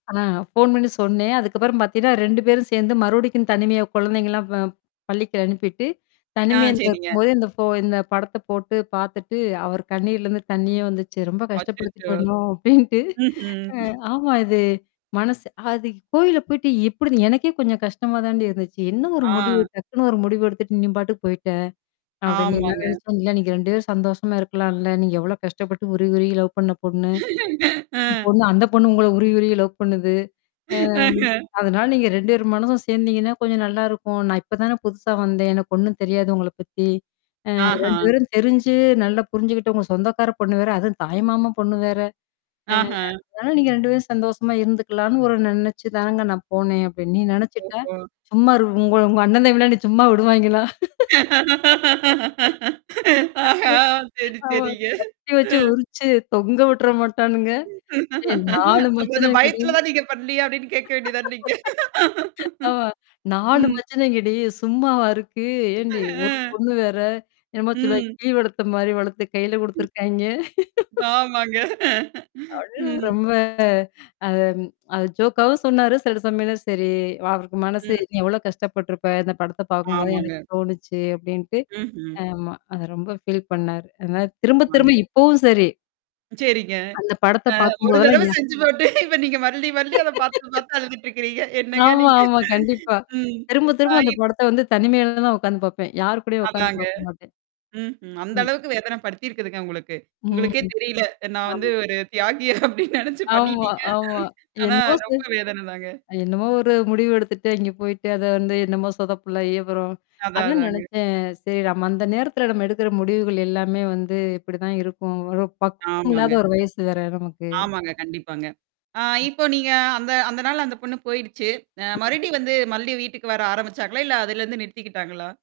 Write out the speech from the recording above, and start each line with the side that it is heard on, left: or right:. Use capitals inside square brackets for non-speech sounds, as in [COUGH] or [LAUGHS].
left: ஆ, phone பண்ணி சொன்னேன். அதுக்கப்புறம் பாத்தீங்கன்னா, 2 பேரும் சேந்து, மறுபடிக்கும் தனிமையா, கொழந்தைங்கல்லாம் ப பள்ளிக்கு அனுப்பிட்டு,
right: ஆ.
left: தனிமையில
right: சரிங்க.
left: இருக்கும்போது இந்தப் போ இந்தப் படத்தை போட்டு பாத்துட்டு அவர் கண்ணுல இருந்து தண்ணியே வந்துச்சு. "ரொம்ப
right: அச்சச்சோ.
left: கஷ்டப்படுத்திட்டேன்னோ!" அப்படீன்னுட்டு.
right: ம்ஹ்ம்.
left: அ
right: [CHUCKLES]
left: ஆமா இது மனசு அது "கோயிலப் போயிட்டு எப்படி இது எனக்கே கொஞ்சம் கஷ்டமாதான்டீ இருந்துச்சு. என்ன ஒரு முடிவு?
right: ஆ.
left: டக்குன்னு ஒரு முடிவு எடுத்துட்டு? நீ பாட்டுக்கு போயிட்ட!" அப்படின்னு, எல்லாரும்
right: ஆமாங்க.
left: நெனச்சோம், "இல்ல நீங்க 2 பேரும் சந்தோஷமா இருக்கலாம் இல்ல. நீங்க எவ்வளோ கஷ்டப்பட்டு, உருகி உருகி லவ் பண்ண பொண்ணு
right: [LAUGHS] அ,
left: பொண்ணு அந்தப் பொண்ணும் உங்கள உருகி உருகி லவ் பண்ணுது. அ
right: ஆ,
left: ம்
right: ஹ
left: அதனால, நீங்க 2 பேரு மனசும் சேந்தீங்கன்னா, கொஞ்சம் நல்லா இருக்கும். நான் இப்பதானே புதுசா வந்தேன். எனக்கு ஒண்ணும் தெரியாது உங்களப் பத்தி, அ 2
right: ஆஹா.
left: பேரும் தெரிஞ்சு, நல்லா புரிஞ்சுகிட்டு உங்க சொந்தக்கார பொண்ணு வேற, அதுவும் தாய்மாமன் பொண்ணு வேற. அ
right: ஆஹா.
left: அதனால நீங்க 2 பேரும் சந்தோஷமா இருந்துக்கலாம்னு ஒரு நெனைச்சுத்தானங்க நான் போனேன்" அப்படின்னு. "நீ
right: ம்,
left: நெனச்சுட்டா?
right: ஓஹோ.
left: சும்மா இரு உங்கள உங்க அண்ணன் தம்பிகள்லாம் என்னைய சும்மா விடுவாய்ங்களா?
right: [LAUGHS] ஆஹா.
left: [LAUGHS] கட்டி வச்சு
right: சரி
left: ஆமா
right: சரிங்க.
left: கட்டி வச்சு
right: ம்
left: உரிச்சு தொங்க விட்ற மட்டானுங்க? ஏ 4
right: அப்போ அந்த
left: மச்சினனுங்கடி"
right: பயத்துல தான் நீங்க பண்ணலையா? அப்டின்னு கேக்க வேண்டியது தானே நீங்க?
left: [LAUGHS] ஆமா 4
right: ம்.
left: மச்சினைங்கடீ! சும்மாவா இருக்கு? ஏன்டீ
right: ஆ
left: ஒரு பொண்ணு வேற! என்னமோ சொல்லுவாய்ங்க
right: ம்.
left: கிளி வளத்த மாரி வளத்து கைல
right: ம்,
left: குடுதுருக்காய்ங்க! [LAUGHS]
right: ஆமாங்க.
left: அப்டின்னு
right: ம்
left: ரொம்ப அத அது ஜோக்காவும் சொன்னாரு, சில சமயம்ல சரி அவருக்கு மனசு
right: ம்.
left: "நீ எவ்ளோ கஷ்ட பட்ருப்ப? இந்த படத்த பாக்கும்போது எனக்கு
right: ஆமாங்க.
left: தோணிச்சு" அப்டின்ட்டு
right: ம்ஹ்ம்.
left: ஆமா அத ரொம்ப ஃபீல் பண்ணாரு. அதனால, திரும்ப
right: ஆமாங்க.
left: திரும்ப இப்பவும் சரி
right: சரிங்க.
left: அந்த படத்த
right: அ
left: பாக்கும்
right: 1
left: போதெல்லாம்,
right: தரவ
left: யா
right: செஞ்சு போட்டு, இப்ப நீங்க மறுபடியும் மறுபடியும் அதப் பாத்து
left: [LAUGHS]
right: பாத்து அழுதுட்டு இருக்குறீங்க! என்னங்க
left: ஆமா
right: நீங்க?
left: ஆமா கண்டிப்பா,
right: ம்.
left: திரும்ப திரும்ப அந்த
right: [UNINTELLIGIBLE]
left: படத்த வந்து, தனிமையில தான் நான் உக்காந்து பாப்பேன். யாரு கூடயும் உக்காந்து
right: அதாங்க.
left: பாக்க மாட்டேன்.
right: ம், ஹ்ம். அந்த
left: ம்.
right: அளவுக்கு வேதனைப்படுத்தியிருக்குதுங்க உங்களுக்கு. உங்களுக்கே
left: ம்,
right: தெரியல, நான் வந்து
left: ஆமா.
right: ஒரு தியாகி அப்டின்னு நெனச்சு
left: ஆமா
right: பண்ணிட்டீங்க.
left: ஆமா
right: ஆனா,
left: என்னமோ செய்
right: ரொம்ப வேதனைதாங்க.
left: அ என்னமோ ஒரு முடிவு எடுத்துட்டு, அங்க போயிட்டு, அத வந்து என்னமோ சொதப்பல் ஆயி, அப்பறம்
right: அதான்
left: அதான்
right: அதாங்க.
left: நெனச்சேன், "சரி நம்ம அந்த நேரத்துல நம்ம எடுக்குற முடிவுகள் எல்லாமே வந்து, இப்பிடி தான் இருக்கும், ஒரு பக்குவம் இல்லாத
right: ஆமாங்க.
left: ஒரு வயசு வேற, நமக்கு."
right: ஆமாங்க. கண்டிப்பாங்க. ஆ,
left: ம்.
right: இப்போ நீங்க அந்த அதனால, அந்த பொண்ணு போயிருச்சு! அ
left: ம்.
right: மறுபடியும் வந்து மறுபடியும் வீட்டுக்கு வர ஆரம்பிச்சாங்களா? இல்ல அதுலருந்து நிறுத்திக்கிட்டாங்களா?